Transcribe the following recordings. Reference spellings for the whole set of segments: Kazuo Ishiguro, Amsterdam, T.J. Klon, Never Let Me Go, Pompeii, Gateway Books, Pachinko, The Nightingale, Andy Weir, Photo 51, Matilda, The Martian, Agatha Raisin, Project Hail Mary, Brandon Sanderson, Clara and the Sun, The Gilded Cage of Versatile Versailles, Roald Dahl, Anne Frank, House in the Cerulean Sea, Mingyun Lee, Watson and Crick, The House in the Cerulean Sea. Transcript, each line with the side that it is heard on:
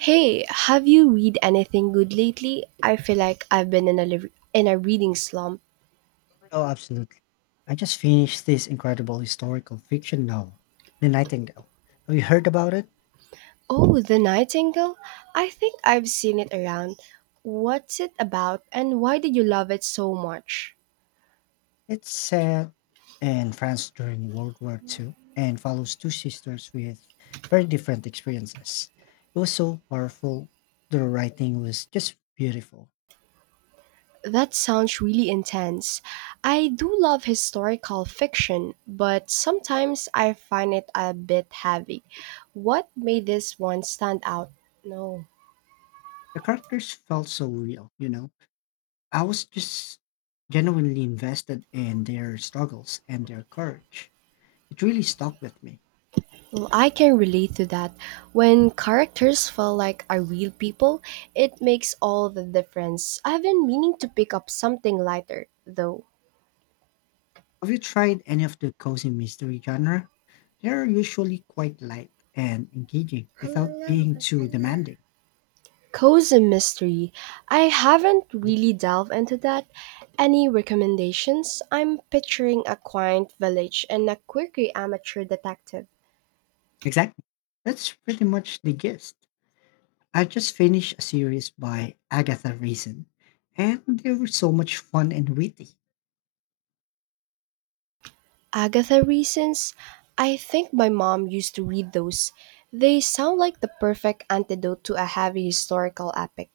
right: Hey, have you read anything good lately? I feel like I've been in a reading slump.
left: Oh, absolutely. I just finished this incredible historical fiction novel, The Nightingale. Have you heard about it?
right: Oh, The Nightingale? I think I've seen it around. What's it about and why did you love it so much?
left: It's set in France during World War II and follows two sisters with very different experiences. It was so powerful. The writing was just beautiful.
right: That sounds really intense. I do love historical fiction, but sometimes I find it a bit heavy. What made this one stand out? No.
left: The characters felt so real. I was just genuinely invested in their struggles and their courage. It really stuck with me.
right: Well, I can relate to that. When characters feel like are real people, it makes all the difference. I've been meaning to pick up something lighter, though.
left: Have you tried any of the cozy mystery genre? They're usually quite light and engaging without being too demanding.
right: Cozy mystery. I haven't
left: Yeah.
right: really delved into that. Any recommendations? I'm picturing a quaint village and a quirky amateur detective.
left: Exactly. That's pretty much the gist. I just finished a series by Agatha Raisin, and they were so much fun and witty.
right: Agatha Reasons? I think my mom used to read those. They sound like the perfect antidote to a heavy historical epic.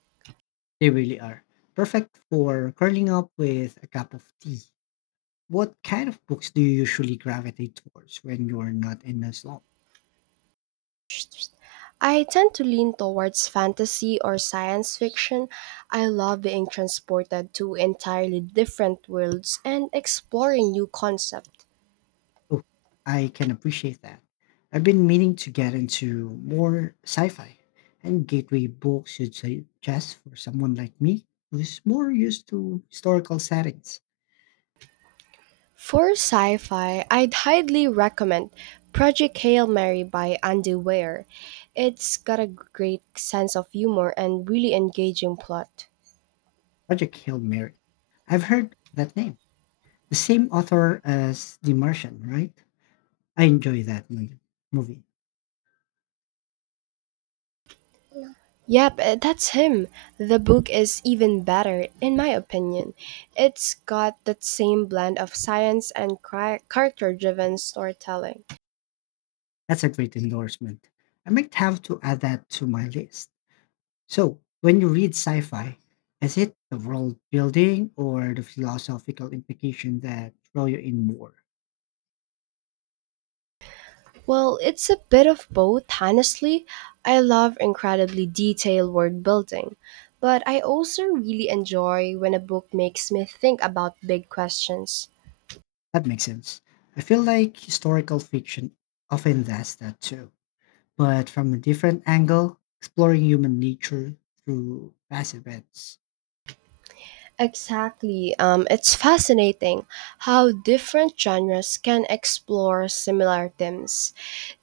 left: They really are. Perfect for curling up with a cup of tea. What kind of books do you usually gravitate towards when you're not in a slump?
right: I tend to lean towards fantasy or science fiction. I love being transported to entirely different worlds and exploring new concepts.
left: Oh, I can appreciate that. I've been meaning to get into more sci fi, and Gateway Books should suggest for someone like me who's more used to historical settings.
right: For sci fi, I'd highly recommend Project Hail Mary by Andy Weir. It's got a great sense of humor and really engaging plot.
left: Project Hail Mary. I've heard that name. The same author as The Martian, right? I enjoy that movie.
right: Yep, that's him. The book is even better, in my opinion. It's got that same blend of science and character driven storytelling.
left: That's a great endorsement. I might have to add that to my list. So, when you read sci fi, is it the world building or the philosophical implication that draw you in more?
right: Well, it's a bit of both, honestly. I love incredibly detailed world building, but I also really enjoy when a book makes me think about big questions.
left: That makes sense. I feel like historical fiction often does that too, but from a different angle, exploring human nature through past events.
right: Exactly. It's fascinating how different genres can explore similar themes.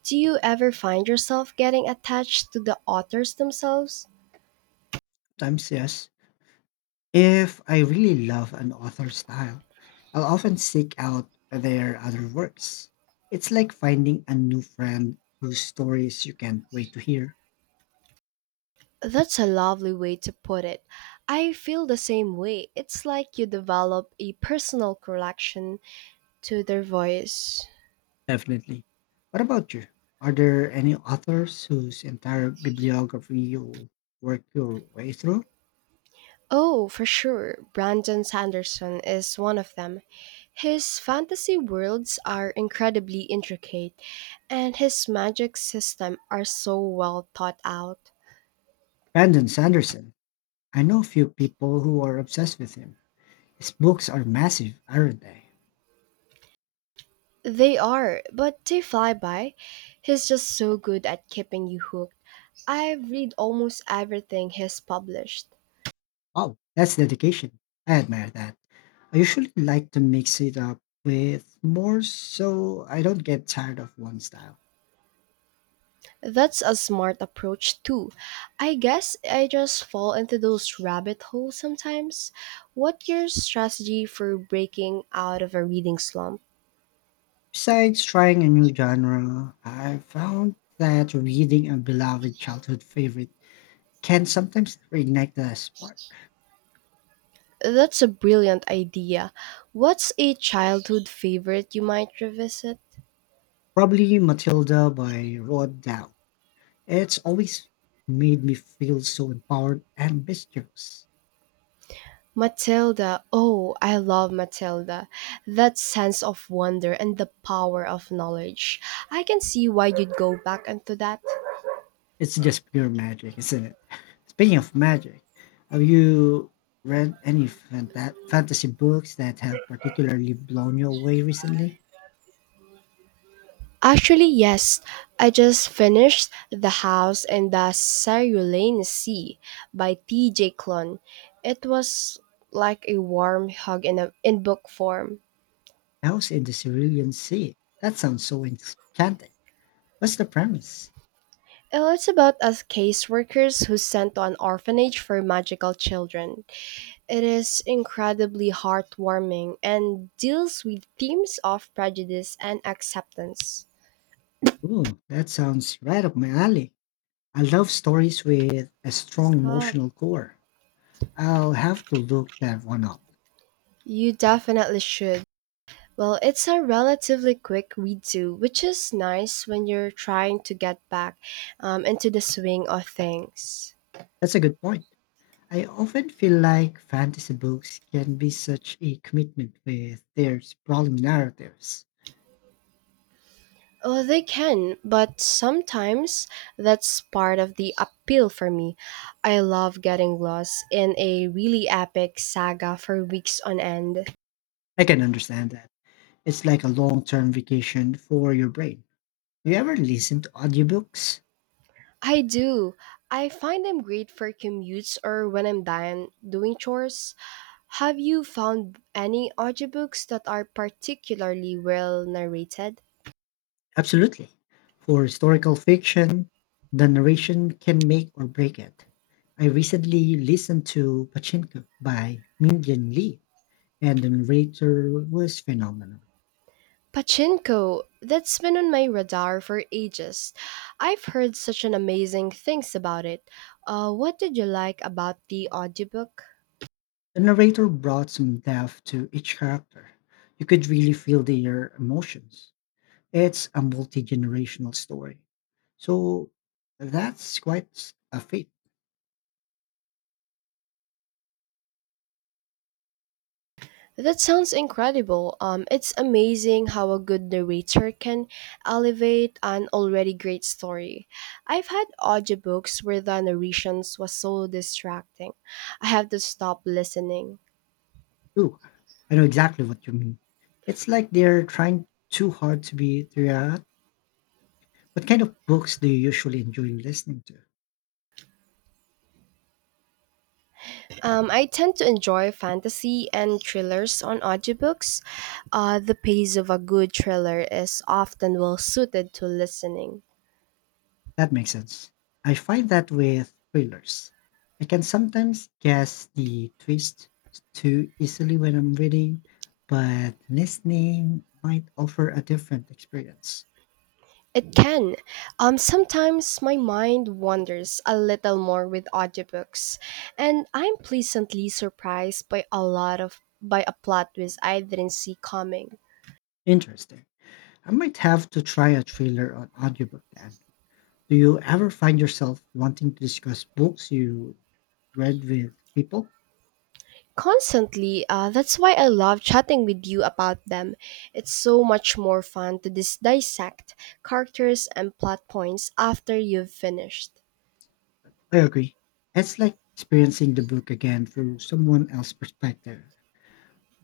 right: Do you ever find yourself getting attached to the authors themselves?
left: Sometimes, yes. If I really love an author's style, I'll often seek out their other works. It's like finding a new friend whose stories you can't wait to hear.
right: That's a lovely way to put it. I feel the same way. It's like you develop a personal collection to their voice.
left: Definitely. What about you? Are there any authors whose entire bibliography you work your way through?
right: Oh, for sure. Brandon Sanderson is one of them. His fantasy worlds are incredibly intricate and his magic system are so well thought out.
left: Brandon Sanderson. I know a few people who are obsessed with him. His books are massive, aren't they?
right: They are, but they fly by. He's just so good at keeping you hooked. I read almost everything he's published.
left: Wow, that's dedication. I admire that. I usually like to mix it up with more so I don't get tired of one style.
right: That's a smart approach too. I guess I just fall into those rabbit holes sometimes. What's your strategy for breaking out of a reading slump?
left: Besides trying a new genre, I found that reading a beloved childhood favorite can sometimes reignite the spark.
right: That's a brilliant idea. What's a childhood favorite you might revisit?
left: Probably Matilda by Roald Dahl. It's always made me feel so empowered and mischievous.
right: Matilda! Oh, I love Matilda! That sense of wonder and the power of knowledge. I can see why you'd go back into that.
left: It's just pure magic, isn't it? Speaking of magic, have you read any fantasy books that have particularly blown you away recently?
right: Actually, yes. I just finished The House in the Cerulean Sea by T.J. Klon. It was like a warm hug in book form.
left: House in the Cerulean Sea. That sounds so enchanting. What's the premise?
right: It's about us caseworkers who sent to an orphanage for magical children. It is incredibly heartwarming and deals with themes of prejudice and acceptance.
left: Ooh, that sounds right up my alley. I love stories with a strong
right: Stop.
left: emotional core. I'll have to look that one up.
right: You definitely should. Well, it's a relatively quick read through, which is nice when you're trying to get back into the swing of things.
left: That's a good point. I often feel like fantasy books can be such a commitment with their sprawling narratives.
right: Well, they can, but sometimes that's part of the appeal for me. I love getting lost in a really epic saga for weeks on end.
left: I can understand that. It's like a long term vacation for your brain. Do you ever listen to audiobooks?
right: I do. I find them great for commutes or when I'm done doing chores. Have you found any audiobooks that are particularly well narrated?
left: Absolutely. For historical fiction, the narration can make or break it. I recently listened to Pachinko by Mingyun Lee, and the narrator was phenomenal.
right: Pachinko, that's been on my radar for ages. I've heard such an amazing things about it. What did you like about the audiobook?
left: The narrator brought some depth to each character. You could really feel their emotions. It's a multi generational story. So that's quite a feat.
right: That sounds incredible. It's amazing how a good narrator can elevate an already great story. I've had audiobooks where the narrations was so distracting. I have to stop listening.
left: Too. I know exactly what you mean. It's like they're trying too hard to be throughout. What kind of books do you usually enjoy listening to?
right: I tend to enjoy fantasy and thrillers on audiobooks. The pace of a good thriller is often well suited to listening.
left: That makes sense. I find that with thrillers, I can sometimes guess the twist too easily when I'm reading, but listening might offer a different experience.
right: It can. Sometimes my mind wanders a little more with audiobooks, and I'm pleasantly surprised by a plot twist I didn't see coming.
left: Interesting. I might have to try a thriller on audiobook then. Do you ever find yourself wanting to discuss books you read with people?
right: Constantly, that's why I love chatting with you about them. It's so much more fun to dissect characters and plot points after you've finished.
left: I agree. It's like experiencing the book again through someone else's perspective.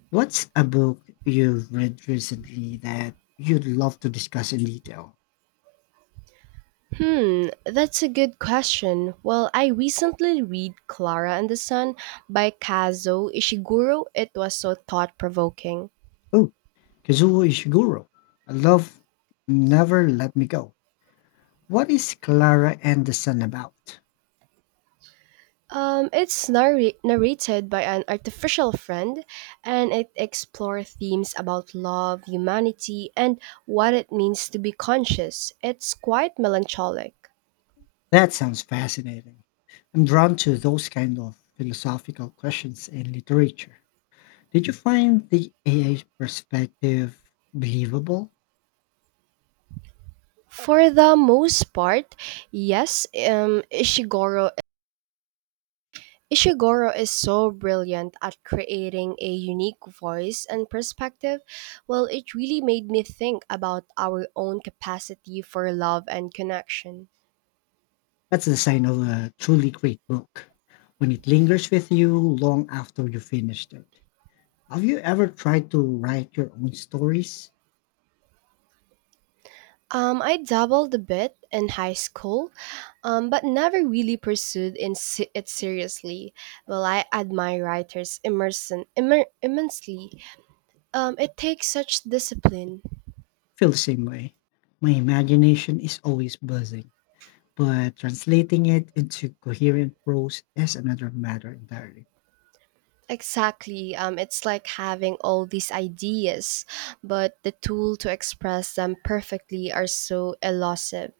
left: What's a book you've read recently that you'd love to discuss in detail?
right: Hmm, that's a good question. Well, I recently read Clara and the Sun by Kazuo Ishiguro. It was so thought provoking.
left: Oh, Kazuo Ishiguro. I love Never Let Me Go. What is Clara and the Sun about?
right: It's narrated by an artificial friend and it explores themes about love, humanity, and what it means to be conscious. It's quite melancholic.
left: That sounds fascinating. I'm drawn to those kind of philosophical questions in literature. Did you find the AI perspective believable?
right: For the most part, yes, Ishiguro is so brilliant at creating a unique voice and perspective. Well, it really made me think about our own capacity for love and connection.
left: That's the sign of a truly great book when it lingers with you long after you finished it. Have you ever tried to write your own stories?
right: I dabbled a bit in high school, but never really pursued it seriously. Well, I admire writers immensely. It takes such discipline.
left: Feel the same way. My imagination is always buzzing, but translating it into coherent prose is another matter entirely.
right: Exactly. It's like having all these ideas, but the tool to express them perfectly are so elusive.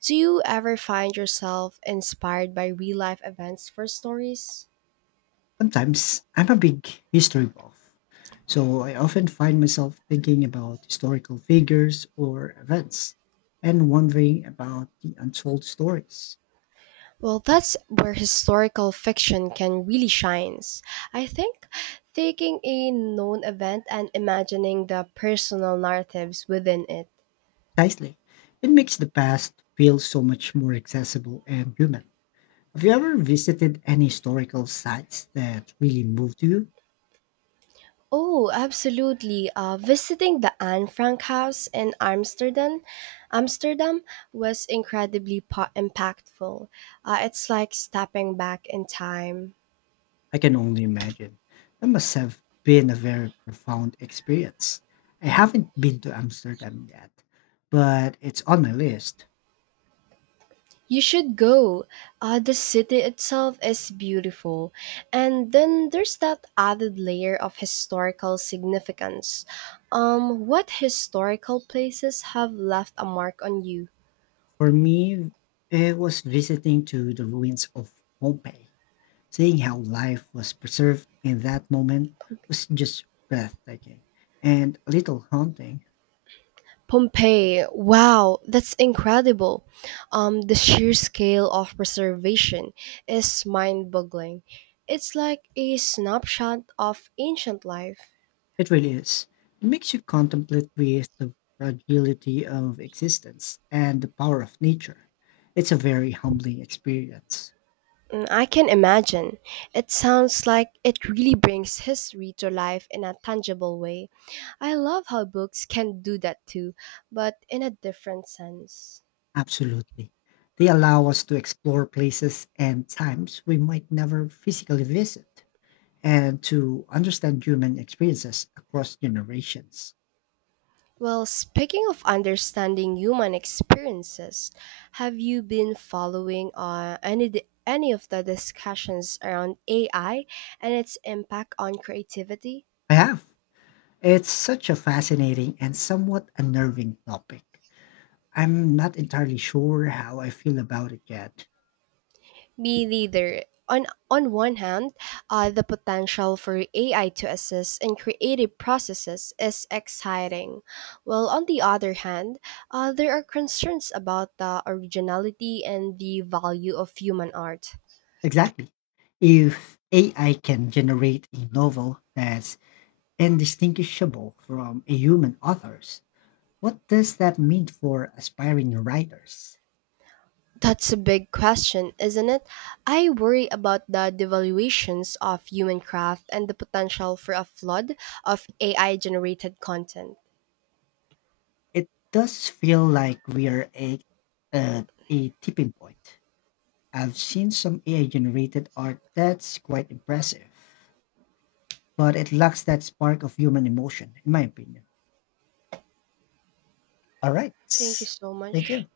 right: Do you ever find yourself inspired by real life events for stories?
left: Sometimes I'm a big history buff, so I often find myself thinking about historical figures or events and wondering about the untold stories.
right: Well, that's where historical fiction can really shines. I think taking a known event and imagining the personal narratives within it.
left: Precisely, it makes the past feel so much more accessible and human. Have you ever visited any historical sites that really moved you?
right: Oh, absolutely. Visiting the Anne Frank house in Amsterdam was incredibly impactful. It's like stepping back in time.
left: I can only imagine. That must have been a very profound experience. I haven't been to Amsterdam yet, but it's on my list.
right: You should go. The city itself is beautiful. And then there's that added layer of historical significance. What historical places have left a mark on you?
left: For me, it was visiting to the ruins of Pompeii. Seeing how life was preserved in that moment was just breathtaking and a little haunting.
right: Pompeii, wow, that's incredible. The sheer scale of preservation is mind boggling. It's like a snapshot of ancient life.
left: It really is. It makes you contemplate with the fragility of existence and the power of nature. It's a very humbling experience.
right: Mm, I can imagine. It sounds like it really brings history to life in a tangible way. I love how books can do that too, but in a different sense.
left: Absolutely. They allow us to explore places and times we might never physically visit and to understand human experiences across generations.
right: Well, speaking of understanding human experiences, have you been following any of the discussions around AI and its impact on creativity?
left: I have. It's such a fascinating and somewhat unnerving topic. I'm not entirely sure how I feel about it yet.
right: Me neither. On one hand, the potential for AI to assist in creative processes is exciting. Well, on the other hand, there are concerns about the originality and the value of human art.
left: Exactly. If AI can generate a novel that's indistinguishable from a human author's, what does that mean for aspiring writers?
right: That's a big question, isn't it? I worry about the devaluations of human craft and the potential for a flood of AI generated content.
left: It does feel like we're at a tipping point. I've seen some AI generated art that's quite impressive, but it lacks that spark of human emotion, in my opinion. All right.
right: Thank you so
left: Thank
right: much.
left: you.